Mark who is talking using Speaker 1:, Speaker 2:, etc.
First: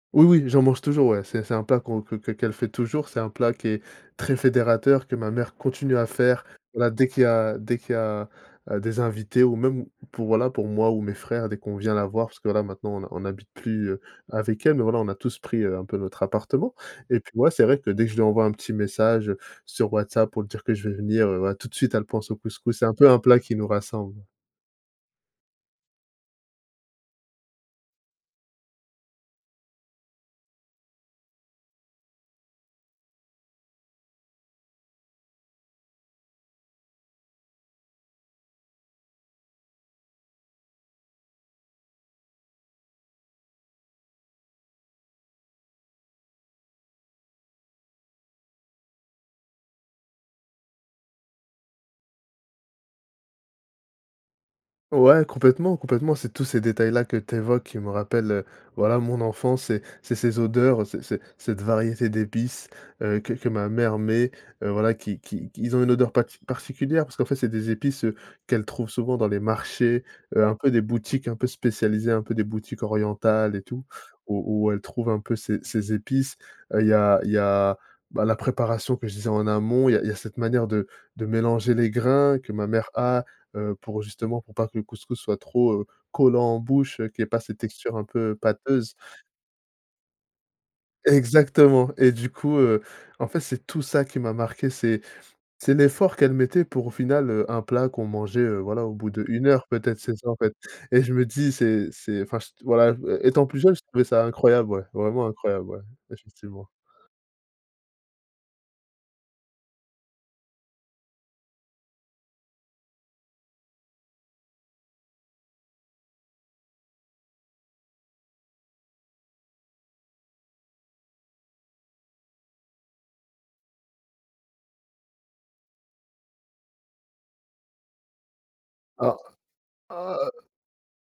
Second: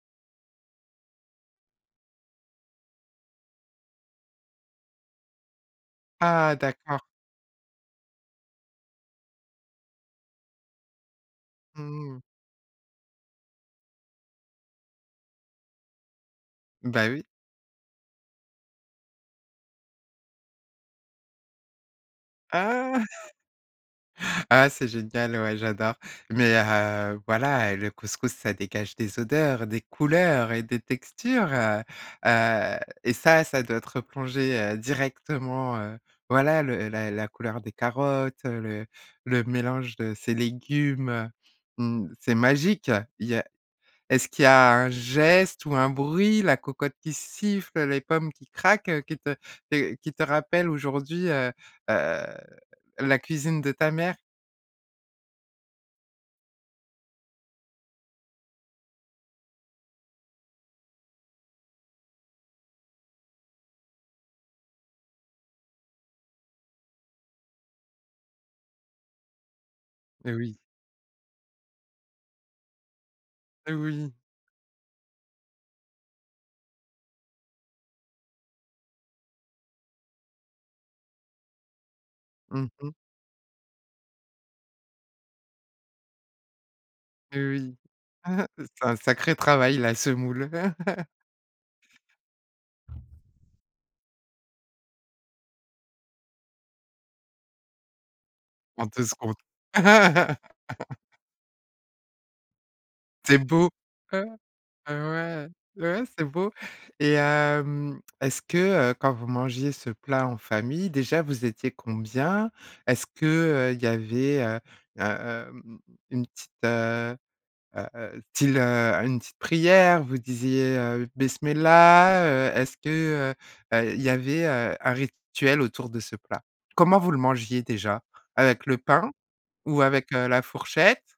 Speaker 1: Oui, oui, j'en mange toujours, ouais, c'est c'est un plat qu'on que qu'e qu'elle fait toujours, c'est un plat qui est très fédérateur, que ma mère continue à faire.
Speaker 2: Ah,
Speaker 1: Voilà,
Speaker 2: d'accord!
Speaker 1: dès qu'il y a dès qu'il y a, heu, des invités ou même pour, voilà, pour moi ou mes frères, dès qu'on vient la
Speaker 2: Mmh.
Speaker 1: voir, parce que là, maintenant on ne on n'habite plus, heu, avec elle, voilà, on a tous pris, heu, un peu notre appartement
Speaker 2: Bah,
Speaker 1: et
Speaker 2: oui.
Speaker 1: puis moi c'est vrai que dès que je lui envoie un petit message sur WhatsApp pour lui dire que je vais venir, heu, voilà, tout de suite elle pense au couscous. C'est un
Speaker 2: Ah!
Speaker 1: peu un plat qui nous rassemble.
Speaker 2: Ah, c'est génial, ouais, j'adore. Mais, heu, voilà, le couscous, ça dégage des odeurs, des couleurs et des textures, heu heu, et ça, ça doit te replonger, heu, directement, heu voilà, le la la couleur des carottes, le le mélange de ces légumes. Mmh, c'est magique! Il y a est-ce qu'il y a un geste ou un bruit, la cocotte qui siffle, les pommes qui craquent, qui te te qui te rappellent aujourd'hui, heu heu, la cuisine de ta mère?
Speaker 1: Ouais, complètement, complètement. C'est tous ces détails-là que tu évoques qui me rappellent, voilà, mon enfance. C'est c'est ces odeurs, c'est c'est cette variété d'épices, heu, que que ma mère met, heu voilà, qui qui qu'ils ont une odeur pati particulière parce qu'en fait c'est des épices, heu, qu'elle trouve souvent dans les marchés, heu, un
Speaker 2: Oui.
Speaker 1: peu des boutiques un peu spécialisées, un peu des boutiques orientales et tout
Speaker 2: Oui!
Speaker 1: où où elle trouve un peu ces ces épices. Heu, il y a il y a, bah, la préparation que je disais en amont. Il y a il y a cette manière de de mélanger les grains que ma
Speaker 2: Mmh
Speaker 1: mère
Speaker 2: mh.
Speaker 1: a, heu, pour justement pour pas que le couscous soit trop, heu, collant en bouche, qu'il y ait pas cette
Speaker 2: Oui.
Speaker 1: texture un peu
Speaker 2: C'est
Speaker 1: pâteuse.
Speaker 2: un sacré travail la semoule.
Speaker 1: Exactement et du coup, heu, en fait, c'est tout ça qui m'a marqué, c'est c'est l'effort qu'elle mettait pour au final, heu, un plat qu'on mangeait, heu, voilà
Speaker 2: En
Speaker 1: au
Speaker 2: 2
Speaker 1: bout de
Speaker 2: secondes.
Speaker 1: 1 heure peut-être, c'est ça, en fait, et je me dis c'est c'est enfin cht voilà, heu,
Speaker 2: C'est
Speaker 1: étant plus
Speaker 2: beau!
Speaker 1: jeune, je trouvais ça
Speaker 2: Heu
Speaker 1: incroyable, ouais,
Speaker 2: heu,
Speaker 1: vraiment
Speaker 2: ouais.
Speaker 1: incroyable, ouais,
Speaker 2: Ouais, c'est beau.
Speaker 1: effectivement.
Speaker 2: Et hem, est-ce que, heu, quand vous mangiez ce plat en famille déjà vous étiez combien? Est-ce que, heu, il y avait heu heu heu, mmh mmh mmh, une petite, heu heu heu heu, style une petite prière, vous disiez, heu: «Bismillah», heu est-ce que, heu heu, il y avait, heu, un rituel autour de ce plat? Comment vous le mangiez déjà? Avec le pain
Speaker 1: Ah!
Speaker 2: ou avec,
Speaker 1: Ah,
Speaker 2: heu, la
Speaker 1: heu
Speaker 2: fourchette?